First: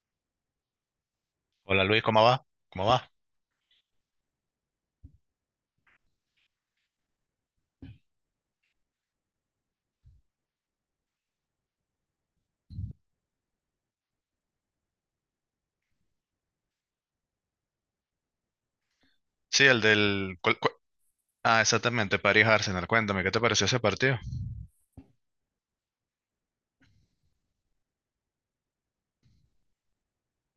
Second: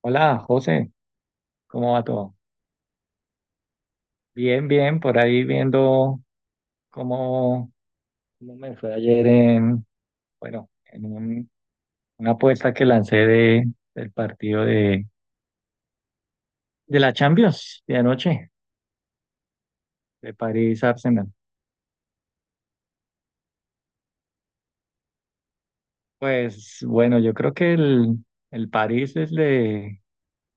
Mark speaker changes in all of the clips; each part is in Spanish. Speaker 1: Hola, José,
Speaker 2: Hola
Speaker 1: ¿cómo
Speaker 2: Luis,
Speaker 1: va
Speaker 2: ¿cómo
Speaker 1: todo?
Speaker 2: va? ¿Cómo va?
Speaker 1: Bien, bien, por ahí viendo cómo, cómo me fue ayer en, bueno, en una apuesta que lancé del partido de la Champions de anoche,
Speaker 2: Sí, el
Speaker 1: de
Speaker 2: del... cuál- cuál-
Speaker 1: París-Arsenal.
Speaker 2: Ah, exactamente, París Arsenal. Cuéntame, ¿qué te pareció ese partido?
Speaker 1: Pues bueno, yo creo que el París desde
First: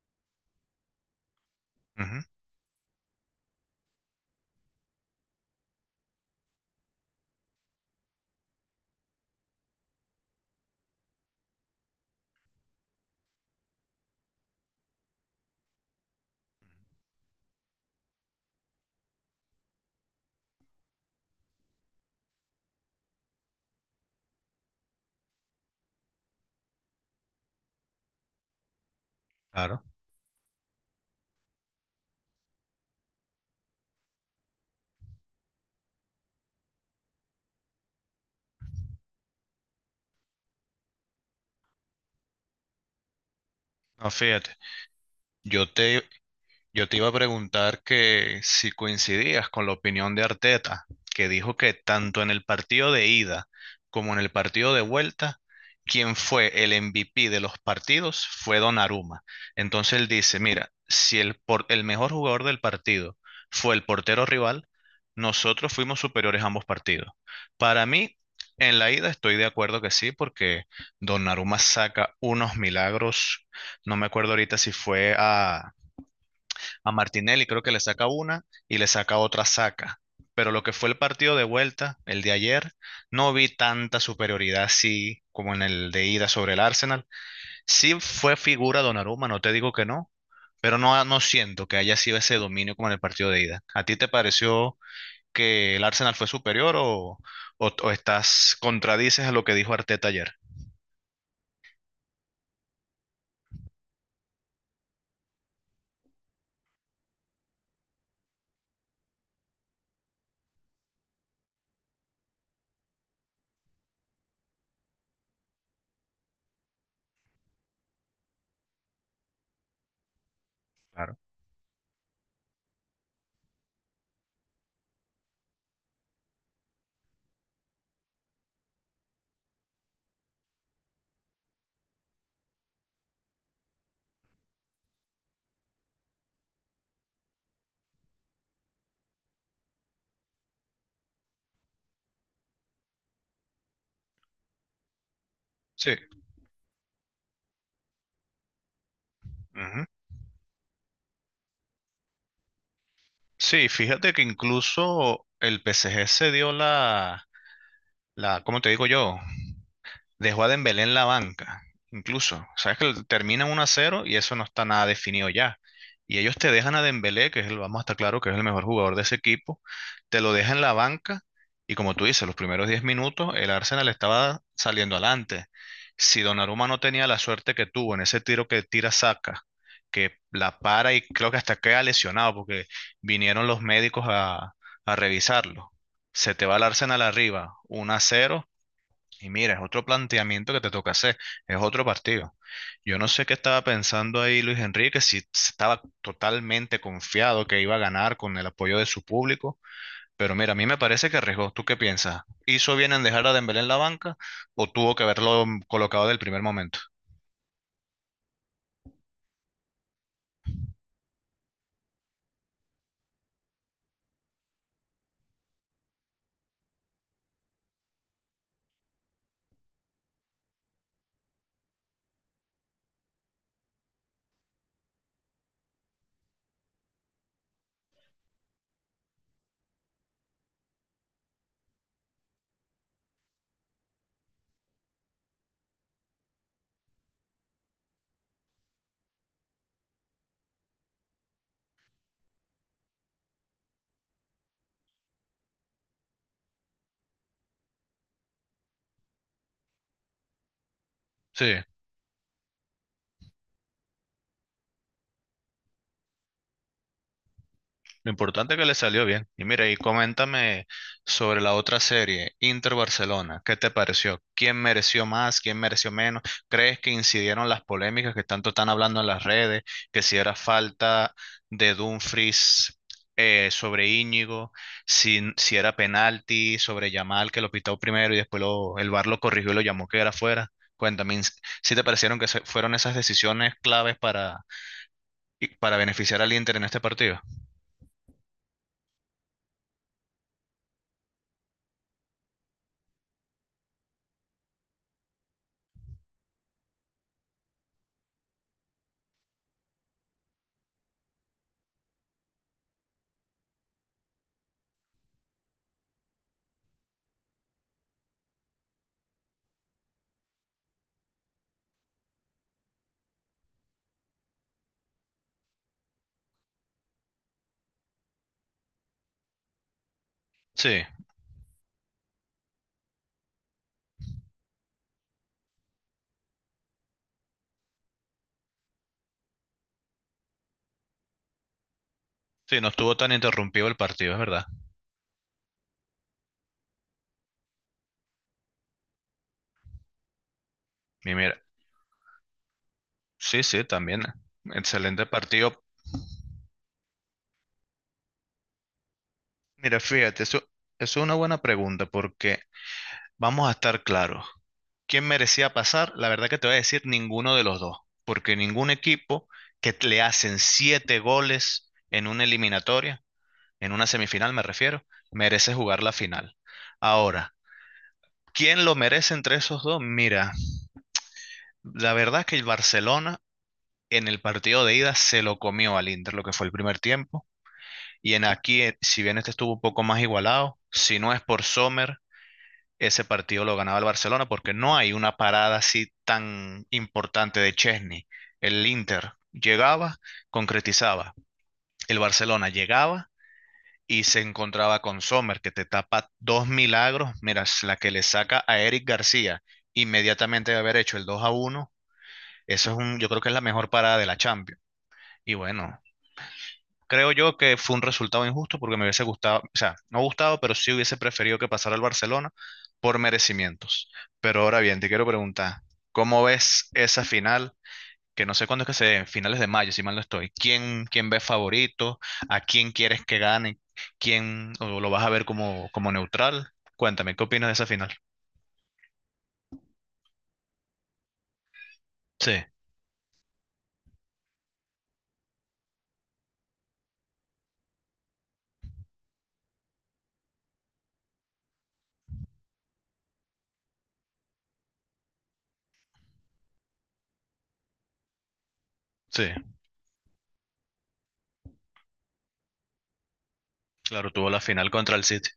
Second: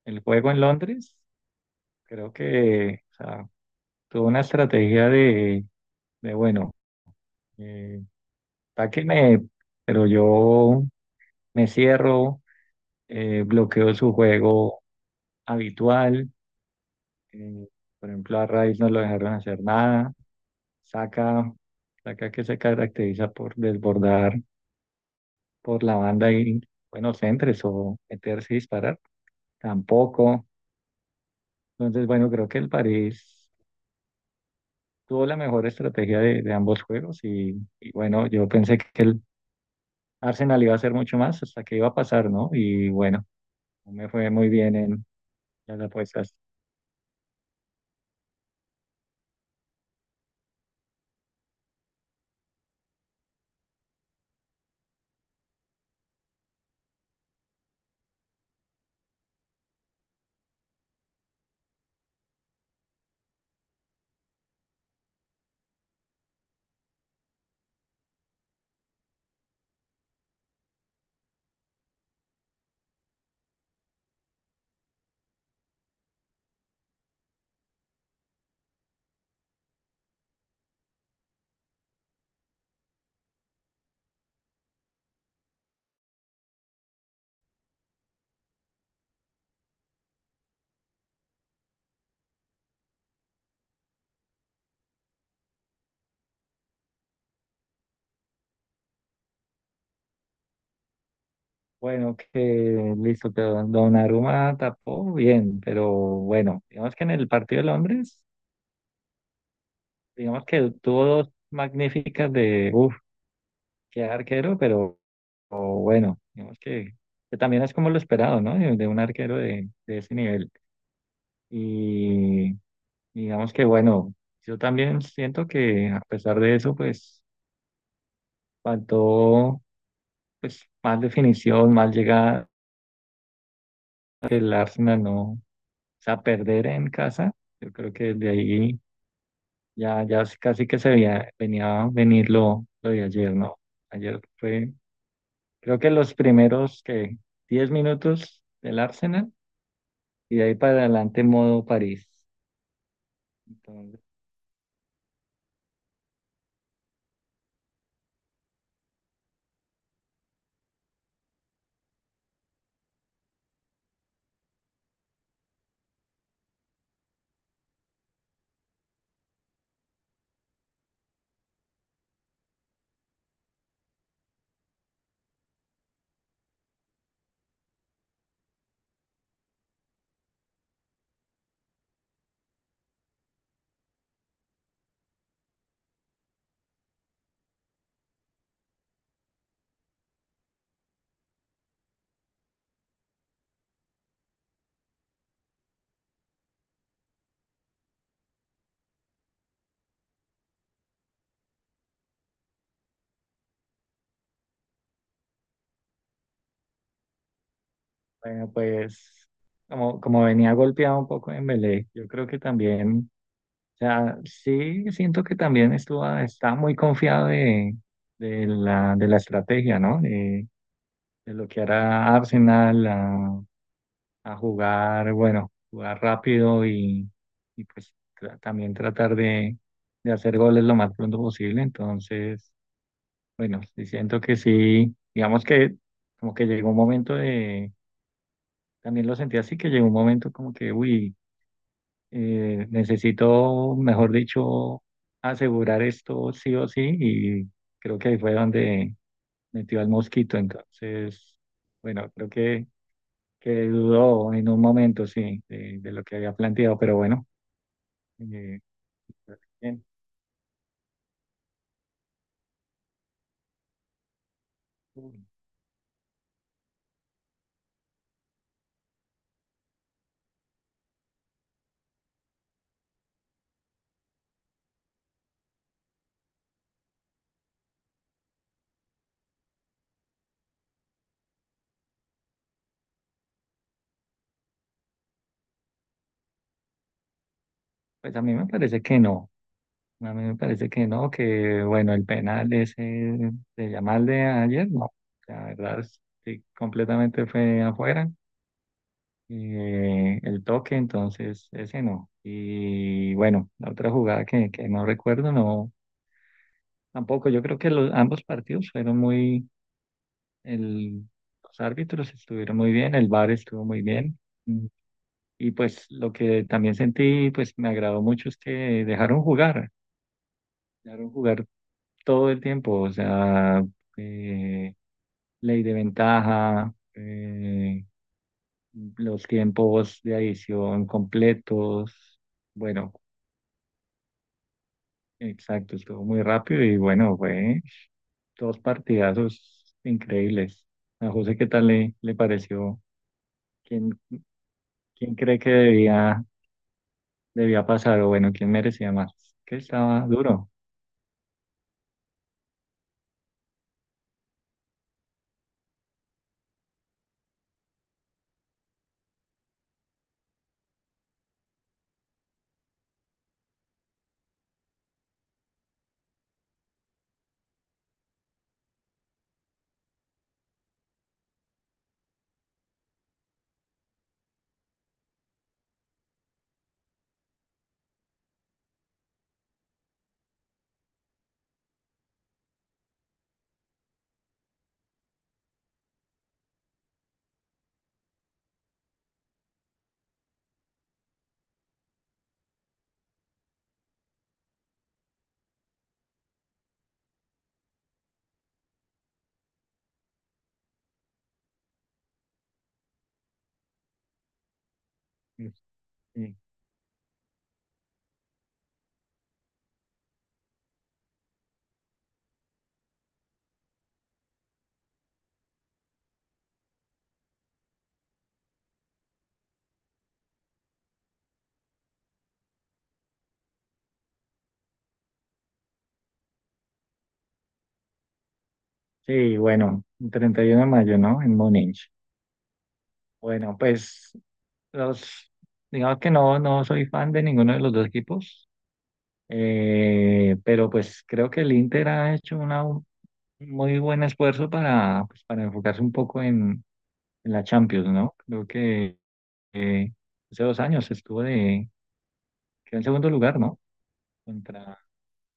Speaker 1: el juego en Londres,
Speaker 2: Ujú,
Speaker 1: creo que o sea, tuvo una estrategia de bueno, eh, atáquenme, pero yo me cierro, bloqueó su juego habitual. eh, por ejemplo, a Rice no lo dejaron hacer nada. Saca, saca que se caracteriza por desbordar por la banda y buenos centros o meterse y disparar.
Speaker 2: claro.
Speaker 1: Tampoco. Entonces, bueno, creo que el París tuvo la mejor estrategia de ambos juegos y bueno, yo pensé que el Arsenal iba a hacer mucho más hasta que iba a pasar, ¿no? Y bueno, no me
Speaker 2: No,
Speaker 1: fue muy
Speaker 2: fíjate,
Speaker 1: bien en
Speaker 2: yo
Speaker 1: las
Speaker 2: te,
Speaker 1: apuestas.
Speaker 2: Yo te iba a preguntar que si coincidías con la opinión de Arteta, que dijo que tanto en el partido de ida como en el partido de vuelta, quien fue el MVP de los partidos fue Donnarumma. Entonces él dice, mira, si el mejor jugador del partido fue el portero rival, nosotros fuimos superiores a ambos partidos. Para mí, en la ida estoy de acuerdo que sí, porque Donnarumma saca unos milagros. No me acuerdo ahorita si fue a Martinelli, creo que le saca una y le saca otra saca. Pero lo que fue el partido de vuelta, el de ayer, no vi tanta superioridad así como en el de ida sobre el Arsenal. Sí fue figura Donnarumma, no te digo que no, pero no, no siento que haya sido ese dominio como en el partido de ida. ¿A ti te pareció que el Arsenal fue superior o, estás contradices a lo que dijo Arteta ayer?
Speaker 1: Bueno, que listo, pero Donnarumma tapó bien, pero bueno, digamos que en el partido de Londres, digamos que tuvo dos magníficas de, uff, qué arquero, pero o bueno, digamos que también es como lo esperado, ¿no? De un arquero de ese nivel.
Speaker 2: Claro.
Speaker 1: Y digamos que bueno, yo también siento que a pesar de eso, pues faltó pues más definición, más llegada, el Arsenal no, o sea, perder en casa. Yo creo que de ahí ya casi que se veía, venía a venir lo de ayer, ¿no? Ayer fue, creo que
Speaker 2: Sí.
Speaker 1: los primeros que 10 minutos del Arsenal
Speaker 2: Ujú.
Speaker 1: y de ahí para adelante modo París.
Speaker 2: Sí,
Speaker 1: Entonces,
Speaker 2: fíjate que incluso el PSG se dio la, ¿cómo te digo yo? Dejó a Dembélé en la banca, incluso. Sabes que termina 1 a cero y eso no está nada definido ya. Y ellos te dejan a Dembélé, que es el, vamos a estar claro que es el mejor jugador de ese equipo, te lo dejan en la banca y como tú dices, los primeros 10 minutos el Arsenal estaba saliendo adelante. Si Donnarumma no tenía la suerte que tuvo en ese tiro que tira saca, que la para y creo que hasta queda lesionado porque vinieron los médicos a revisarlo. Se te va el Arsenal arriba, 1 a cero y mira, es otro planteamiento que te toca hacer, es otro partido. Yo no sé qué estaba pensando ahí Luis Enrique, si estaba totalmente confiado que iba a ganar con el apoyo de su público, pero mira, a mí me parece que arriesgó. ¿Tú qué piensas? ¿Hizo bien en dejar a Dembélé en la banca o tuvo que haberlo colocado del primer momento?
Speaker 1: bueno, pues como venía golpeado un poco en Dembélé, yo creo que también, o sea, sí siento que también estuvo, está muy confiado de la estrategia, ¿no? De lo que hará Arsenal, a jugar, bueno, jugar rápido y pues también tratar de hacer goles lo más pronto posible. Entonces, bueno, sí siento que sí, digamos que como que llegó un momento de, también lo sentí así, que llegó un momento como que, uy, necesito, mejor dicho, asegurar esto sí o sí y creo que ahí fue donde metió al mosquito. Entonces,
Speaker 2: Sí.
Speaker 1: bueno, creo que dudó en un momento, sí, de lo que había planteado, pero bueno,
Speaker 2: Lo importante es
Speaker 1: eh,
Speaker 2: que le salió bien. Y mira, y
Speaker 1: bien.
Speaker 2: coméntame sobre la otra serie, Inter Barcelona. ¿Qué te pareció? ¿Quién mereció más? ¿Quién mereció menos? ¿Crees que incidieron las polémicas que tanto están hablando en las redes? Que si era falta de Dumfries, sobre Íñigo, si era penalti sobre Yamal, que lo pitó primero y después lo- el VAR lo corrigió y lo llamó que era fuera. Cuéntame, ¿si te parecieron que fueron esas decisiones claves para, y para beneficiar al Inter en este partido?
Speaker 1: Pues a mí me parece que no, a mí me parece que no, que bueno, el penal ese de Yamal de ayer, no, la verdad, sí, completamente fue afuera, el toque, entonces ese no, y bueno, la otra jugada que no recuerdo, no, tampoco, yo creo que ambos partidos fueron muy, el, los árbitros estuvieron muy bien, el VAR estuvo muy bien. Y pues lo que también sentí, pues me agradó mucho es que dejaron jugar,
Speaker 2: Sí.
Speaker 1: dejaron jugar todo el tiempo, o sea, eh, ley de ventaja, los tiempos de adición completos,
Speaker 2: Sí, no
Speaker 1: bueno,
Speaker 2: estuvo tan interrumpido el partido, es verdad.
Speaker 1: exacto, estuvo muy rápido y bueno, fue dos partidazos increíbles. A
Speaker 2: Y
Speaker 1: José,
Speaker 2: mira,
Speaker 1: ¿qué tal le pareció?
Speaker 2: sí, sí,
Speaker 1: ¿Quién,
Speaker 2: también. Excelente
Speaker 1: quién cree que
Speaker 2: partido.
Speaker 1: debía pasar o bueno, quién merecía más? Que
Speaker 2: Mira,
Speaker 1: estaba
Speaker 2: fíjate, eso,
Speaker 1: duro.
Speaker 2: eso es una buena pregunta porque vamos a estar claros. ¿Quién merecía pasar? La verdad que te voy a decir ninguno de los dos, porque ningún equipo que t- le hacen siete goles en una eliminatoria, en una semifinal me refiero, merece jugar la final. Ahora, ¿quién lo merece entre esos dos? Mira, la verdad que el Barcelona en el partido de ida se lo comió al Inter, lo que fue el primer tiempo. Y en aquí, si bien este estuvo un poco más igualado, si no es por Sommer, ese partido lo ganaba el Barcelona porque no hay una parada así tan importante de Chesney. El Inter llegaba, concretizaba. El Barcelona llegaba y se encontraba con Sommer, que te tapa dos milagros. Mira, es la que le saca a Eric García inmediatamente de haber hecho el 2-1. Yo creo que es la mejor parada de la Champions. Y bueno,
Speaker 1: Sí.
Speaker 2: creo yo que fue un resultado injusto porque me hubiese gustado, o sea, no gustado, pero sí hubiese preferido que pasara al Barcelona por merecimientos. Pero ahora bien, te quiero preguntar, ¿cómo ves esa final? Que no sé cuándo es que se dé, finales de mayo, si mal no estoy. ¿Quién, quién ves favorito? ¿A quién quieres que gane? ¿Quién o lo vas a ver como, como neutral? Cuéntame, ¿qué opinas de esa final?
Speaker 1: Sí, bueno, el 31 de mayo, ¿no? En Múnich.
Speaker 2: Sí,
Speaker 1: Bueno, pues los, digamos que no soy fan de ninguno de los dos equipos, pero pues creo que el Inter ha hecho un muy buen esfuerzo pues, para enfocarse un poco en, la Champions, ¿no? Creo que
Speaker 2: sí,
Speaker 1: eh, hace 2 años estuvo quedó en segundo lugar, ¿no?
Speaker 2: claro, tuvo la final
Speaker 1: Contra,
Speaker 2: contra el City.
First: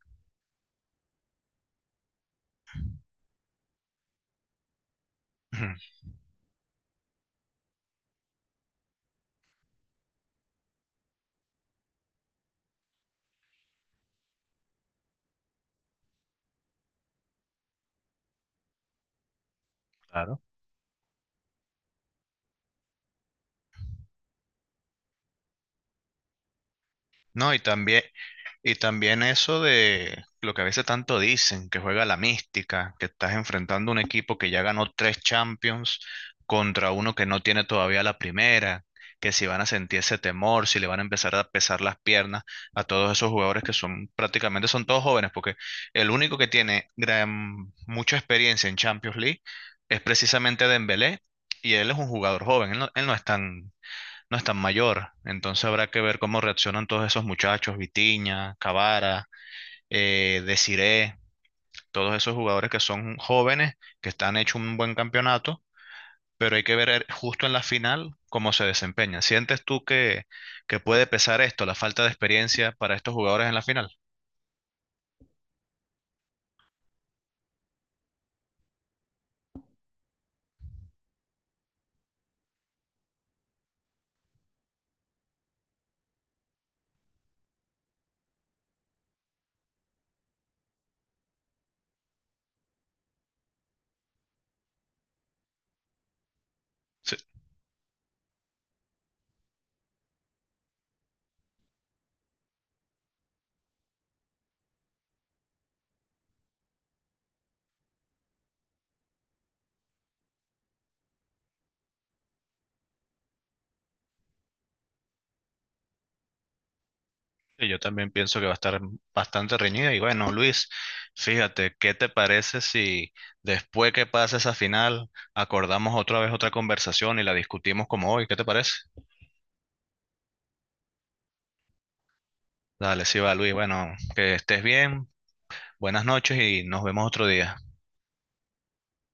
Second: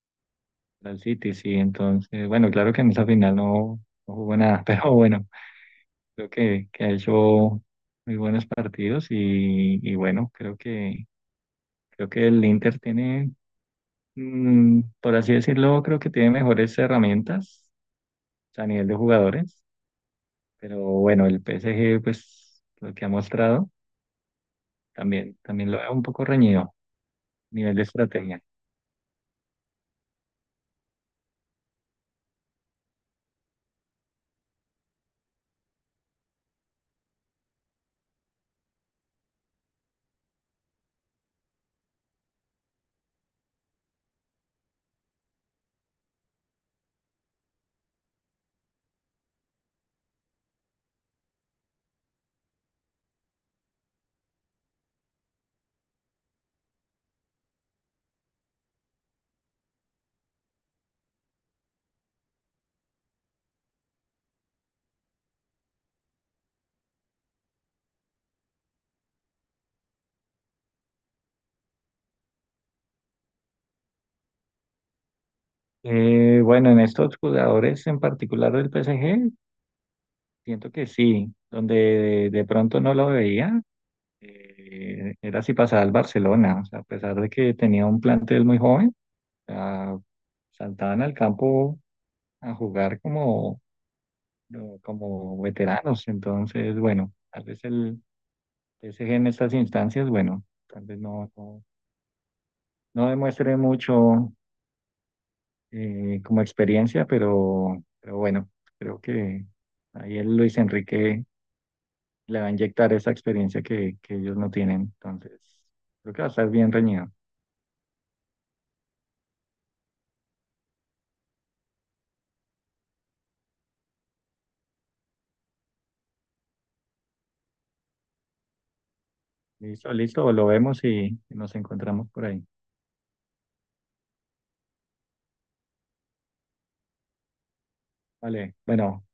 Speaker 1: contra el City, sí. Entonces, bueno, claro que en esa final no jugó nada, pero bueno.
Speaker 2: Ujú.
Speaker 1: Creo que ha hecho muy buenos partidos y bueno, creo que el Inter tiene, por así decirlo, creo que tiene mejores herramientas a nivel de jugadores,
Speaker 2: Claro.
Speaker 1: pero bueno, el PSG, pues lo que ha mostrado, también lo veo un poco reñido, a
Speaker 2: No, y
Speaker 1: nivel de
Speaker 2: también,
Speaker 1: estrategia.
Speaker 2: Y también eso de lo que a veces tanto dicen, que juega la mística, que estás enfrentando un equipo que ya ganó tres Champions contra uno que no tiene todavía la primera, que si van a sentir ese temor, si le van a empezar a pesar las piernas a todos esos jugadores que son prácticamente son todos jóvenes, porque el único que tiene mucha experiencia en Champions League es precisamente Dembélé, y él es un jugador joven, él no es tan, no es tan mayor. Entonces habrá que ver cómo reaccionan todos esos muchachos, Vitinha, Cavara, Desiré, todos esos jugadores que son jóvenes, que están hecho un buen campeonato, pero hay que ver justo en la final cómo se desempeñan. ¿Sientes tú que puede pesar esto, la falta de experiencia para estos jugadores en la final?
Speaker 1: Bueno, en estos jugadores en particular del PSG, siento que sí, donde de pronto no lo veía, era si pasaba al Barcelona, o sea, a pesar de que tenía un plantel muy joven, o sea, saltaban al campo a jugar como, no, como veteranos, entonces, bueno,
Speaker 2: Sí.
Speaker 1: tal vez el PSG en estas instancias, bueno, tal vez no demuestre mucho, como experiencia, pero bueno, creo que ahí el Luis Enrique le va a inyectar esa experiencia que ellos no tienen, entonces, creo que va a estar bien reñido.
Speaker 2: que Yo también pienso que va a estar bastante reñida. Y bueno, Luis, fíjate, ¿qué te parece si después que pase esa final acordamos otra vez otra conversación y la discutimos como hoy? ¿Qué te parece?
Speaker 1: Listo, listo, lo vemos y nos encontramos por ahí.
Speaker 2: Dale, sí va, Luis. Bueno, que estés bien, buenas noches y nos vemos otro día.
Speaker 1: Vale, bueno,